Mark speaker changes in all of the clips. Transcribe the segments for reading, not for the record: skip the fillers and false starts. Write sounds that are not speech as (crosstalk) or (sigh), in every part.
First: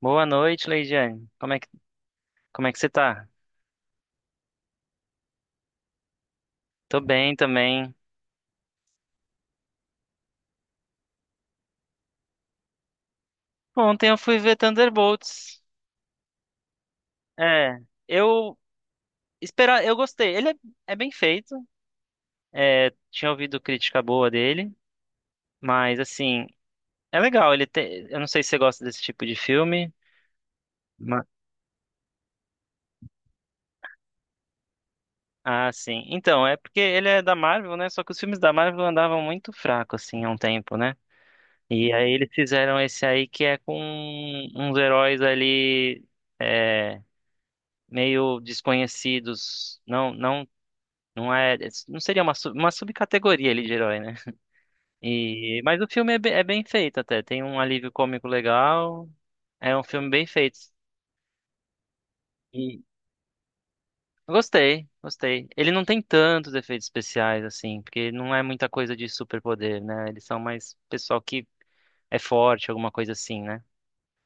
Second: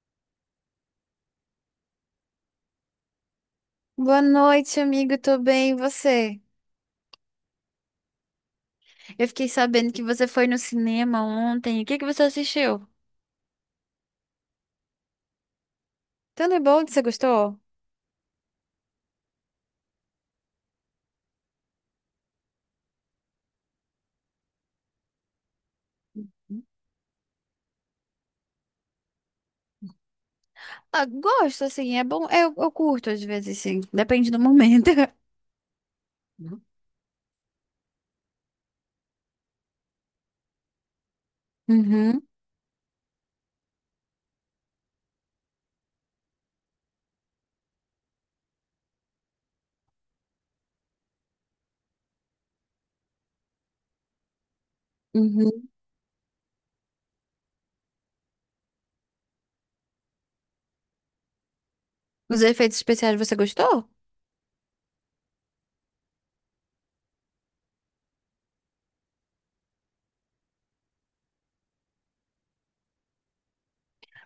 Speaker 1: Boa noite, Leidiane. Como é que você tá?
Speaker 2: Boa noite, amigo. Tô bem, e você?
Speaker 1: Tô bem também.
Speaker 2: Eu fiquei sabendo que você foi no cinema ontem. O que você assistiu?
Speaker 1: Ontem eu fui ver Thunderbolts.
Speaker 2: Thunderbolt, você gostou?
Speaker 1: É, eu eu gostei. Ele é bem feito. É, tinha ouvido crítica boa dele, mas assim, é legal. Ele tem, eu não sei se você gosta desse tipo de filme.
Speaker 2: Ah,
Speaker 1: ma-
Speaker 2: gosto, assim, é bom. Eu curto às vezes, sim. Depende do momento. (laughs)
Speaker 1: Ah, sim. Então, é porque ele é da Marvel, né? Só que os filmes da Marvel andavam muito fracos, assim, há um tempo, né? E aí
Speaker 2: Uhum,
Speaker 1: eles fizeram esse aí que é com uns heróis ali. é, Meio desconhecidos, não é, não seria uma, uma subcategoria ali de herói, né? E,
Speaker 2: uhum.
Speaker 1: mas o filme é bem feito até, tem um alívio cômico legal, é um filme bem feito.
Speaker 2: Os efeitos
Speaker 1: E
Speaker 2: especiais você gostou?
Speaker 1: Gostei, gostei. Ele não tem tantos efeitos especiais assim, porque não é muita coisa de superpoder, né? Eles são mais pessoal que é forte, alguma coisa assim, né?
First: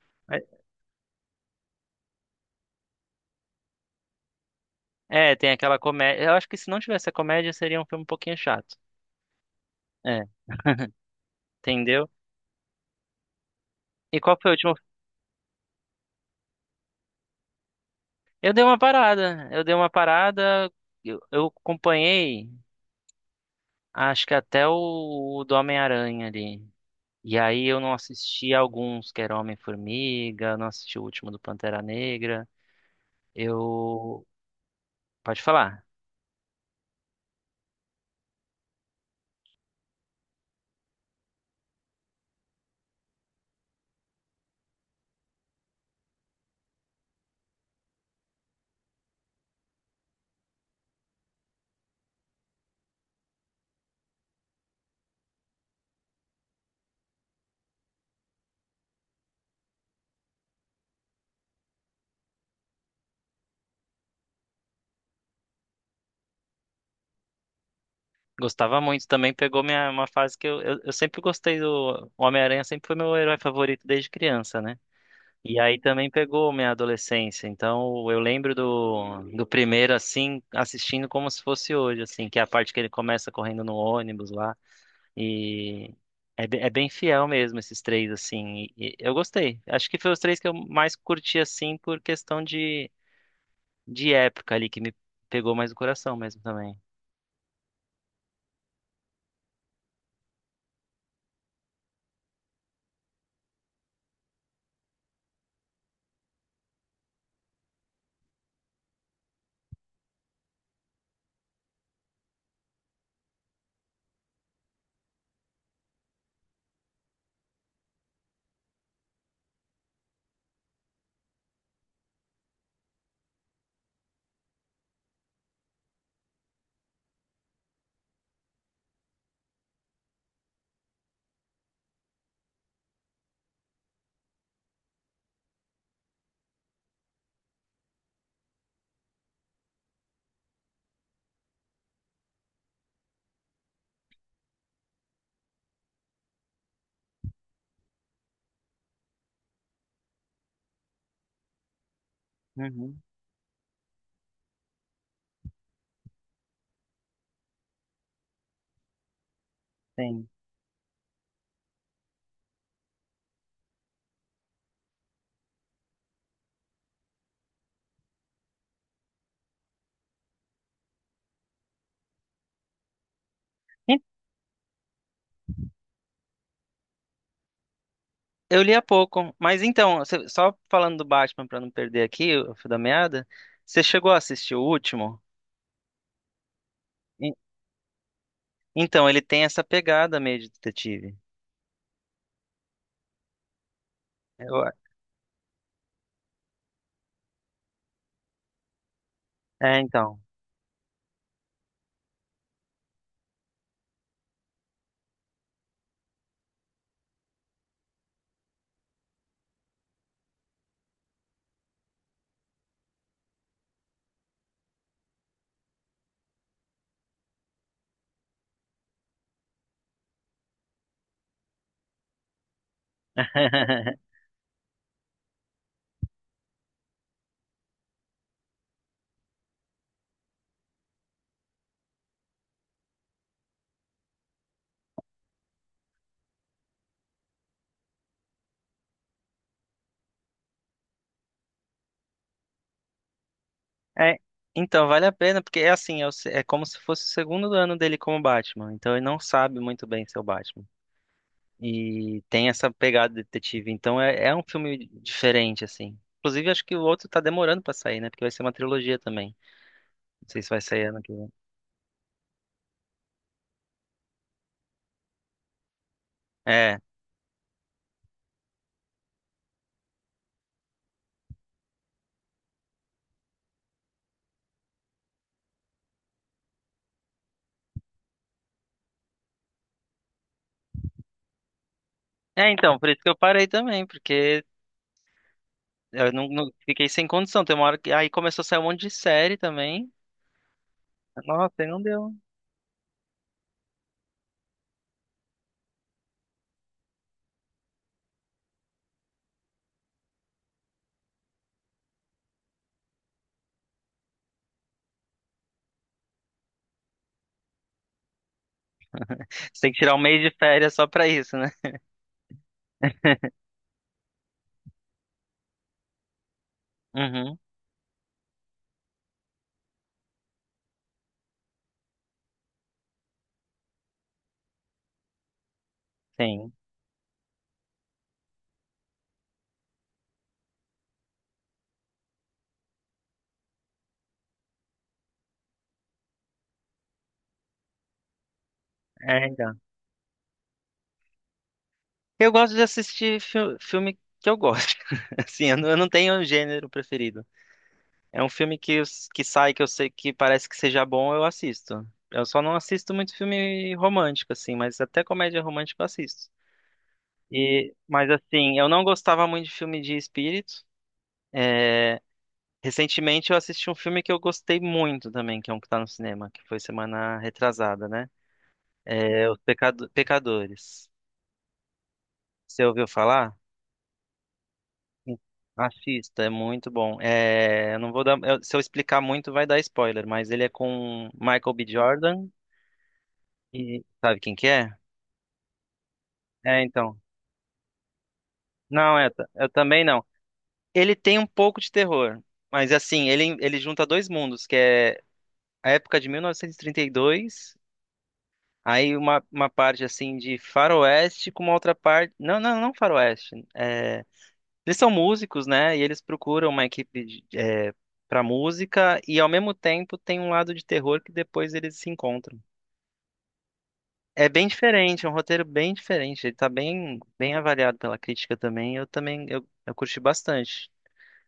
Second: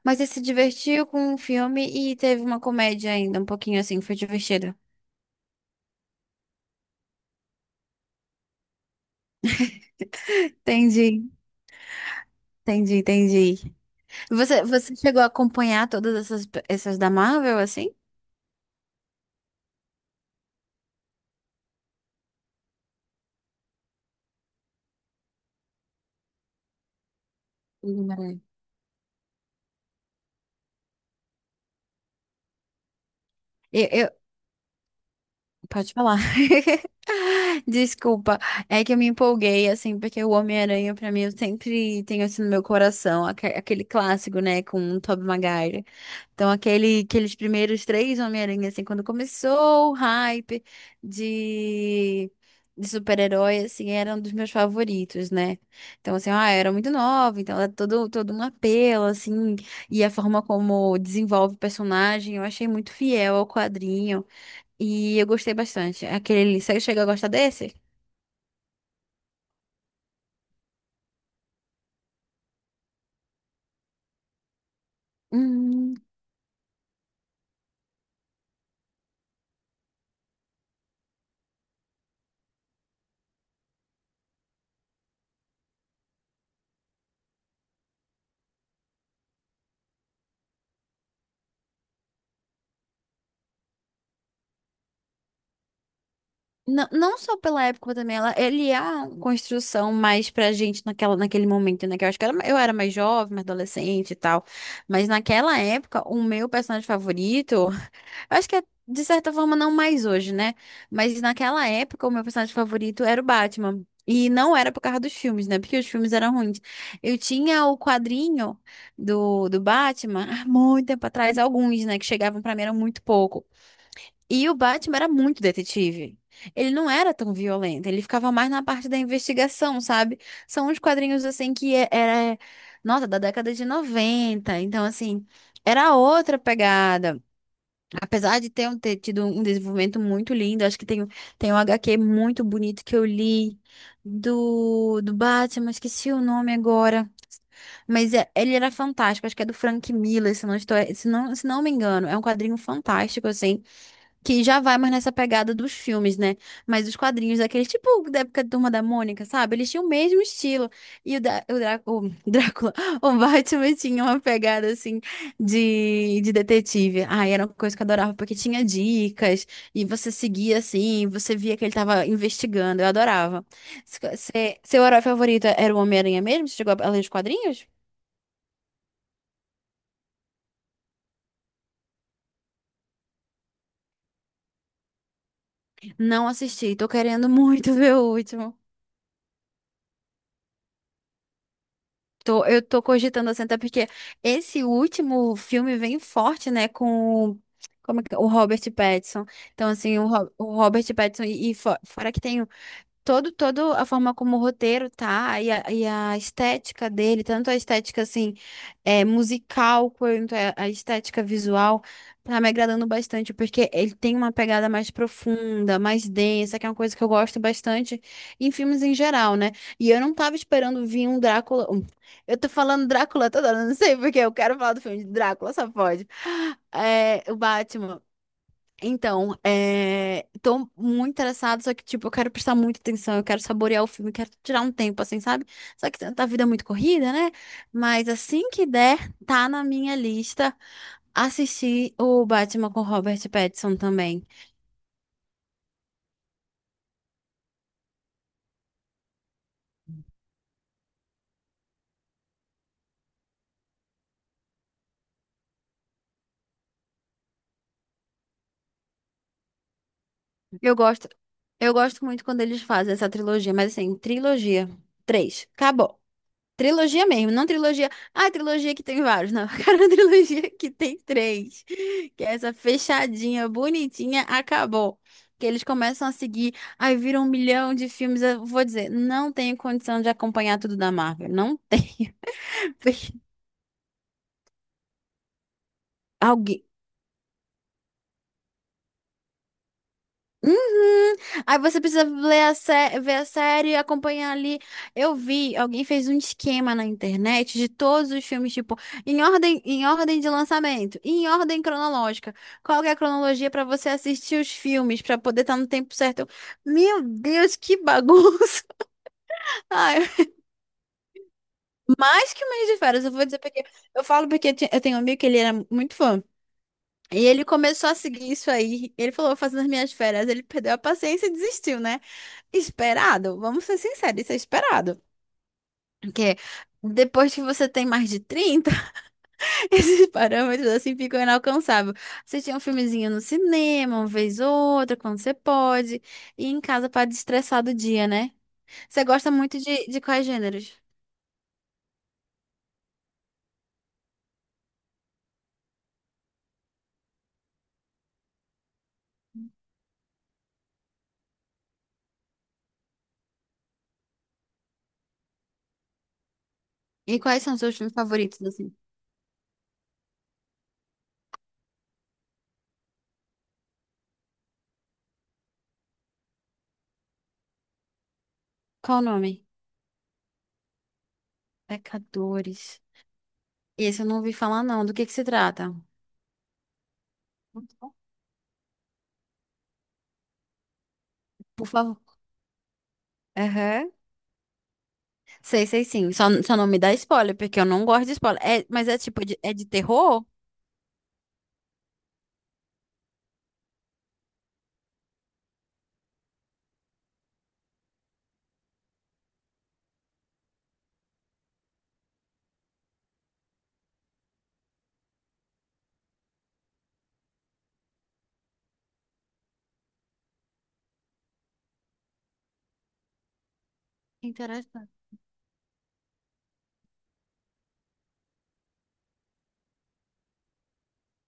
Speaker 2: Mas você se divertiu com o filme e teve uma comédia ainda, um pouquinho assim, foi divertido.
Speaker 1: É, é, tem aquela comédia. Eu acho que se não tivesse a comédia, seria um filme um pouquinho chato. É,
Speaker 2: Entendi,
Speaker 1: entendeu?
Speaker 2: entendi, entendi.
Speaker 1: E qual foi o
Speaker 2: Você,
Speaker 1: último
Speaker 2: você chegou a acompanhar todas essas da Marvel, assim?
Speaker 1: Eu dei uma parada, eu acompanhei, acho que até o do Homem-Aranha ali. E aí eu não
Speaker 2: Sim, Maria.
Speaker 1: assisti alguns, que era Homem-Formiga, não assisti o último do Pantera Negra.
Speaker 2: Eu, eu,
Speaker 1: Eu, Pode falar,
Speaker 2: Pode falar. (laughs) Desculpa, é que eu me empolguei, assim, porque o Homem-Aranha, pra mim, eu sempre tenho assim no meu coração, aquele clássico, né, com o Tobey Maguire. Então, aquele, aqueles primeiros três Homem-Aranha, assim, quando começou o hype de, de super-herói, assim, era um dos meus favoritos, né? Então, assim, ah, eu era muito nova, então era todo, todo um apelo, assim, e a forma como desenvolve o personagem, eu achei muito fiel ao quadrinho. E eu gostei bastante. Aquele, você chega a gostar desse?
Speaker 1: gostava muito também, pegou minha, uma fase que eu sempre gostei do o Homem-Aranha, sempre foi meu herói favorito desde criança, né? E aí
Speaker 2: Hum,
Speaker 1: também pegou minha adolescência. Então eu lembro do primeiro assim, assistindo como se fosse hoje, assim, que é a parte que ele começa correndo no ônibus lá. E é bem fiel mesmo esses três, assim. E eu gostei. Acho que foi os três que eu mais curti, assim, por questão de época ali, que me pegou mais o coração mesmo também.
Speaker 2: não, não só pela época, mas também ela, ele é uma construção mais pra gente naquela, naquele momento, né? Que eu acho que eu era mais jovem, mais adolescente e tal. Mas naquela época, o meu personagem favorito. Eu acho que é, de certa forma, não mais hoje, né? Mas naquela época, o meu personagem favorito era o Batman. E não era por causa dos filmes, né? Porque os filmes eram ruins. Eu tinha o quadrinho do Batman há muito tempo atrás, alguns, né? Que chegavam pra mim, era muito pouco. E o Batman era muito detetive. Ele não era tão violento, ele ficava mais na parte da investigação, sabe? São uns quadrinhos assim que era, nossa, da década de 90. Então, assim, era outra pegada. Apesar de ter, ter tido um desenvolvimento muito lindo, acho que tem, tem um HQ muito bonito que eu li do Batman, esqueci o nome agora. Mas ele era fantástico, acho que é do Frank Miller, se não estou, se não me engano. É um quadrinho
Speaker 1: Uhum,
Speaker 2: fantástico, assim. Que já vai mais nessa pegada dos filmes, né? Mas os quadrinhos daqueles, tipo da época da Turma da Mônica, sabe? Eles tinham o mesmo
Speaker 1: sim.
Speaker 2: estilo. E o Drácula, (laughs) o Batman tinha uma pegada assim de detetive. Ai, era uma coisa que eu adorava, porque tinha dicas, e você seguia assim, você via que ele tava investigando. Eu adorava.
Speaker 1: E-
Speaker 2: Seu herói favorito era o Homem-Aranha mesmo? Você chegou a ler os quadrinhos?
Speaker 1: Eu li há pouco, mas então, só falando do Batman pra não perder aqui o fio da meada, você chegou a assistir o último?
Speaker 2: Não assisti, tô querendo muito (laughs) ver o último.
Speaker 1: Então, ele tem essa pegada meio de detetive.
Speaker 2: Tô, eu tô cogitando assim, até porque esse
Speaker 1: Eu-
Speaker 2: último filme vem forte, né, com o Robert Pattinson. Então,
Speaker 1: É,
Speaker 2: assim,
Speaker 1: então.
Speaker 2: O Robert Pattinson, e fora que tem todo, todo a forma como o roteiro tá e a estética dele, tanto a estética assim é, musical quanto a estética visual, tá me agradando bastante porque ele tem uma pegada mais profunda, mais densa, que é uma coisa que eu gosto bastante em filmes em geral, né? E eu não tava esperando vir um Drácula. Eu tô falando Drácula toda hora, não sei
Speaker 1: (laughs)
Speaker 2: porque eu quero falar do filme de Drácula, só pode. É, o Batman. Então, é... tô muito interessada, só que, tipo, eu quero prestar muita atenção, eu quero saborear o filme, eu quero tirar um tempo, assim, sabe? Só que a vida é muito corrida, né? Mas assim que der, tá na minha lista assistir o Batman com Robert Pattinson
Speaker 1: É,
Speaker 2: também.
Speaker 1: então, vale a pena, porque é assim, é, o se- é como se fosse o segundo ano dele como Batman. Então, ele não sabe muito bem ser o Batman. E tem essa pegada de detetive. Então, é, é um filme diferente, assim. Inclusive, acho que o outro tá demorando pra sair, né? Porque vai ser uma trilogia também. Não sei se vai
Speaker 2: Eu
Speaker 1: sair ano
Speaker 2: gosto,
Speaker 1: que vem.
Speaker 2: eu gosto muito quando eles fazem essa trilogia, mas assim, trilogia, três, acabou.
Speaker 1: É.
Speaker 2: Trilogia mesmo, não trilogia. Ah, trilogia que tem vários. Não, (laughs) eu quero uma trilogia que tem três. Que é essa fechadinha, bonitinha, acabou. Que eles começam a seguir, aí viram um milhão de filmes. Eu vou dizer, não tenho condição de acompanhar tudo da Marvel. Não tenho.
Speaker 1: É, então,
Speaker 2: (laughs)
Speaker 1: por isso que
Speaker 2: Porque
Speaker 1: eu parei também, porque eu
Speaker 2: Alguém,
Speaker 1: fiquei sem condição. Tem uma hora que. Aí começou a sair um monte de série também.
Speaker 2: Uhum.
Speaker 1: Nossa,
Speaker 2: Aí
Speaker 1: aí não
Speaker 2: você precisa
Speaker 1: deu.
Speaker 2: ler a ver a série e acompanhar ali. Eu vi, alguém fez um esquema na internet de todos os filmes, tipo, em ordem de lançamento, e em ordem cronológica. Qual que é a cronologia para você assistir os filmes, para poder estar no tempo certo? Eu, meu Deus, que bagunça!
Speaker 1: Você
Speaker 2: (laughs)
Speaker 1: tem que tirar um
Speaker 2: Ai,
Speaker 1: mês de férias só pra isso, né?
Speaker 2: mais que um mês de férias, eu vou dizer porque eu falo porque eu tenho um amigo que ele era muito fã. E
Speaker 1: Uhum,
Speaker 2: ele começou a seguir isso aí. Ele falou, vou fazer nas minhas férias, ele perdeu a paciência e desistiu, né? Esperado, vamos ser sinceros, isso é esperado. Porque
Speaker 1: sim.
Speaker 2: depois que você tem mais de 30, (laughs) esses parâmetros assim ficam inalcançáveis. Você tinha um filmezinho no cinema, uma vez ou outra, quando você pode, e em casa para destressar do dia, né? Você
Speaker 1: É,
Speaker 2: gosta
Speaker 1: então.
Speaker 2: muito de quais gêneros?
Speaker 1: Eu gosto de assistir filme que eu gosto. (laughs) Assim, eu não tenho um gênero preferido. É um filme que, que sai, que eu sei que parece que seja bom, eu assisto. Eu só não assisto muito filme romântico, assim, mas até comédia romântica eu assisto.
Speaker 2: E quais são os
Speaker 1: E,
Speaker 2: seus filmes
Speaker 1: mas
Speaker 2: favoritos,
Speaker 1: assim, eu
Speaker 2: assim?
Speaker 1: não gostava muito de filme de espírito. É, recentemente eu assisti um filme que eu gostei muito também, que é um que tá no cinema, que foi semana retrasada, né?
Speaker 2: Qual o
Speaker 1: É
Speaker 2: nome?
Speaker 1: Os Pecadores. Você
Speaker 2: Pecadores.
Speaker 1: ouviu falar?
Speaker 2: Esse eu não ouvi falar, não. Do que se trata?
Speaker 1: Assista, é muito bom. É, eu não vou dar, eu- Se eu explicar muito, vai dar spoiler, mas ele é com Michael B.
Speaker 2: Por favor.
Speaker 1: Jordan e
Speaker 2: Aham.
Speaker 1: sabe quem que é?
Speaker 2: Sei, sei sim. Só
Speaker 1: É,
Speaker 2: não me dá
Speaker 1: então.
Speaker 2: spoiler, porque eu não gosto de spoiler. É, mas
Speaker 1: Não,
Speaker 2: é
Speaker 1: é,
Speaker 2: tipo,
Speaker 1: ta-
Speaker 2: de,
Speaker 1: Eu
Speaker 2: é de
Speaker 1: também não.
Speaker 2: terror?
Speaker 1: Ele tem um pouco de terror, mas assim, ele junta dois mundos, que é a época de 1932, aí uma parte assim de faroeste com uma outra parte. Não faroeste. Eles são músicos, né? E eles procuram uma equipe de, é, para música e ao mesmo tempo tem um lado de terror que depois eles se encontram. É bem
Speaker 2: Interessante.
Speaker 1: diferente, é um roteiro bem diferente. Ele tá bem, bem avaliado pela crítica também. Eu também eu curti bastante.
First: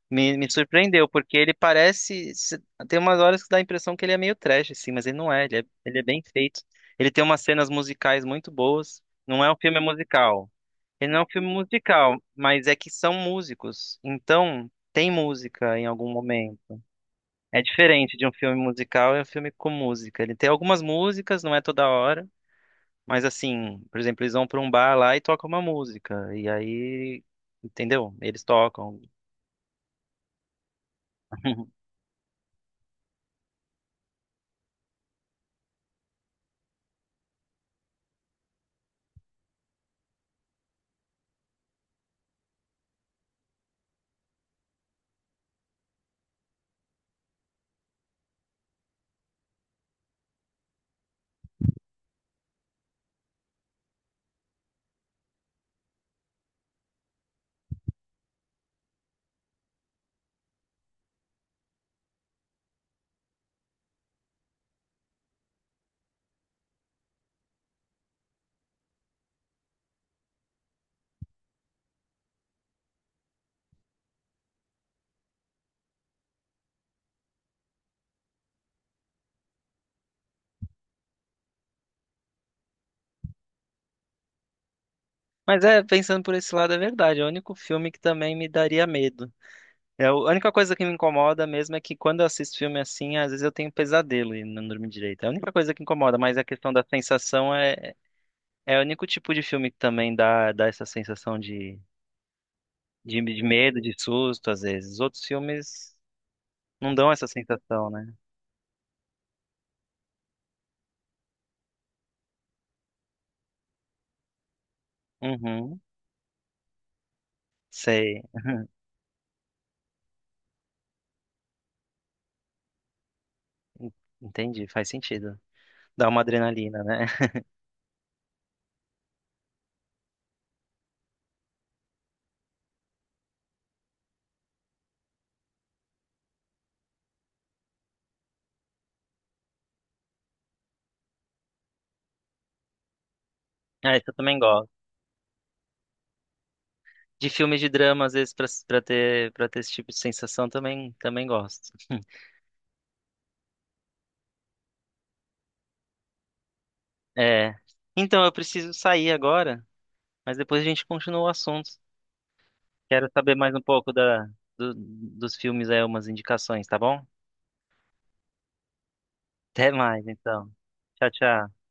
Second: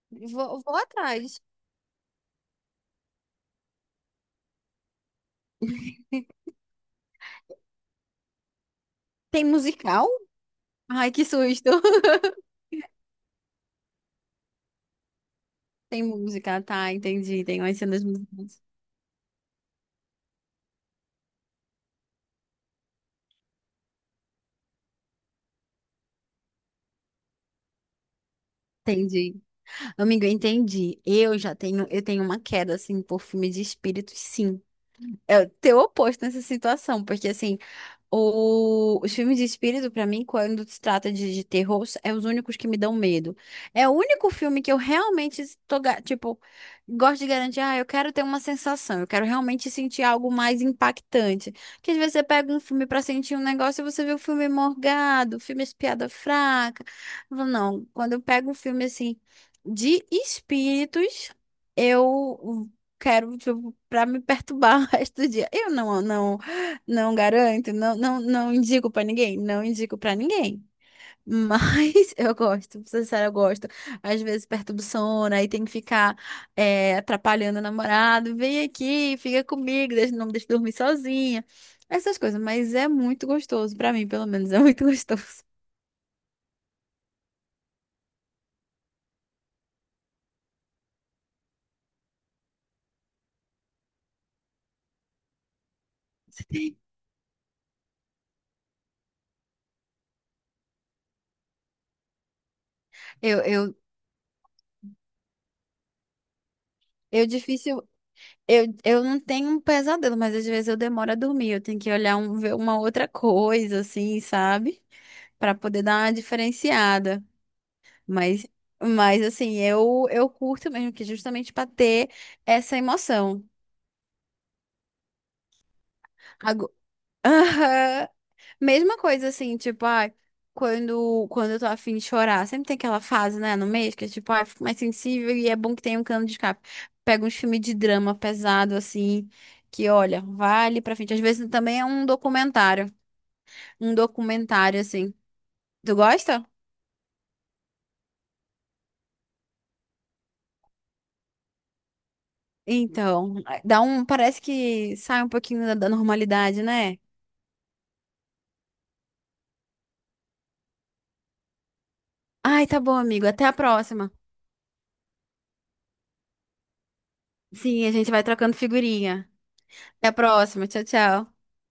Speaker 1: Me
Speaker 2: Vou, vou
Speaker 1: surpreendeu porque
Speaker 2: atrás.
Speaker 1: ele parece se- tem umas horas que dá a impressão que ele é meio trash assim, mas ele não é. Ele é bem feito. Ele tem umas cenas musicais muito boas. Não
Speaker 2: Tem
Speaker 1: é um filme
Speaker 2: musical?
Speaker 1: musical.
Speaker 2: Ai,
Speaker 1: Ele não é
Speaker 2: que
Speaker 1: um filme
Speaker 2: susto.
Speaker 1: musical,
Speaker 2: (laughs)
Speaker 1: mas é que são músicos. Então, tem música em
Speaker 2: Tem
Speaker 1: algum
Speaker 2: música,
Speaker 1: momento.
Speaker 2: tá, entendi.
Speaker 1: É
Speaker 2: Tem umas cenas
Speaker 1: diferente de um filme
Speaker 2: musicais.
Speaker 1: musical e um filme com música. Ele tem algumas músicas, não é toda hora, mas assim, por exemplo, eles vão para um bar lá e tocam uma música. E aí, entendeu? Eles tocam.
Speaker 2: Entendi. Amigo, eu entendi. Eu já tenho,
Speaker 1: (laughs)
Speaker 2: eu tenho uma queda, assim, por filme de espíritos, sim. É o teu oposto nessa situação, porque assim. Os filmes de espírito, pra mim, quando se trata de terror, é os únicos que me dão medo. É o único filme que eu realmente estou, tipo, gosto de garantir, ah, eu quero ter uma sensação, eu quero realmente sentir algo mais impactante. Porque às vezes você pega um filme pra sentir um negócio e você vê o filme morgado, o filme de piada fraca. Eu falo, não, quando eu pego um filme assim de espíritos, eu quero, tipo, pra me perturbar (laughs) o resto do dia. Eu não, não. Não garanto, não, não, não indico pra ninguém, não indico pra ninguém. Mas (laughs) eu gosto, pra ser sincero, eu gosto. Às vezes perturba o sono, aí tem que ficar é, atrapalhando o namorado. Vem aqui, fica comigo, não me deixa dormir sozinha. Essas coisas, mas é muito gostoso, pra mim, pelo menos, é muito (laughs) gostoso.
Speaker 1: Mas é, pensando por esse lado, é verdade. É o único filme que também me daria medo. É, a única coisa que me incomoda mesmo é que quando eu assisto filme assim, às vezes eu tenho pesadelo e não durmo direito. É a única coisa que incomoda, mas a questão da sensação é, é o único tipo de filme que também dá, dá essa sensação de, de,
Speaker 2: Eu,
Speaker 1: de
Speaker 2: eu,
Speaker 1: medo, de susto, às vezes. Os outros filmes não dão essa
Speaker 2: eu difícil.
Speaker 1: sensação, né?
Speaker 2: Eu não tenho um pesadelo, mas às vezes eu demoro a dormir. Eu tenho que olhar um, ver uma outra coisa, assim, sabe? Pra
Speaker 1: Uhum,
Speaker 2: poder dar uma diferenciada.
Speaker 1: sei.
Speaker 2: Mas, mas assim, eu curto mesmo que justamente pra ter essa emoção.
Speaker 1: En- Entendi, faz sentido. Dá uma
Speaker 2: Ago-
Speaker 1: adrenalina, né?
Speaker 2: (laughs)
Speaker 1: (laughs)
Speaker 2: Aham. Mesma coisa assim, tipo, ai, quando, quando eu tô afim de chorar, sempre tem aquela fase, né, no mês que é tipo, ai, fico mais sensível e é bom que tenha um cano de escape. Pega uns filmes de drama pesado, assim, que olha, vale pra frente. Às vezes também é um documentário. Um
Speaker 1: Ah, isso eu também gosto.
Speaker 2: documentário, assim. Tu gosta?
Speaker 1: De filmes de drama, às vezes, pra ter esse tipo de sensação, também, também gosto. (laughs)
Speaker 2: Então, dá um, parece que sai um pouquinho da da normalidade, né?
Speaker 1: É. Então, eu preciso sair agora, mas depois a gente continua o assunto.
Speaker 2: Ai, tá bom,
Speaker 1: Quero
Speaker 2: amigo.
Speaker 1: saber
Speaker 2: Até a
Speaker 1: mais um pouco
Speaker 2: próxima.
Speaker 1: da, dos filmes aí, umas indicações, tá bom?
Speaker 2: Sim, a gente vai trocando figurinha.
Speaker 1: Até mais,
Speaker 2: Até a
Speaker 1: então.
Speaker 2: próxima. Tchau,
Speaker 1: Tchau,
Speaker 2: tchau.
Speaker 1: tchau.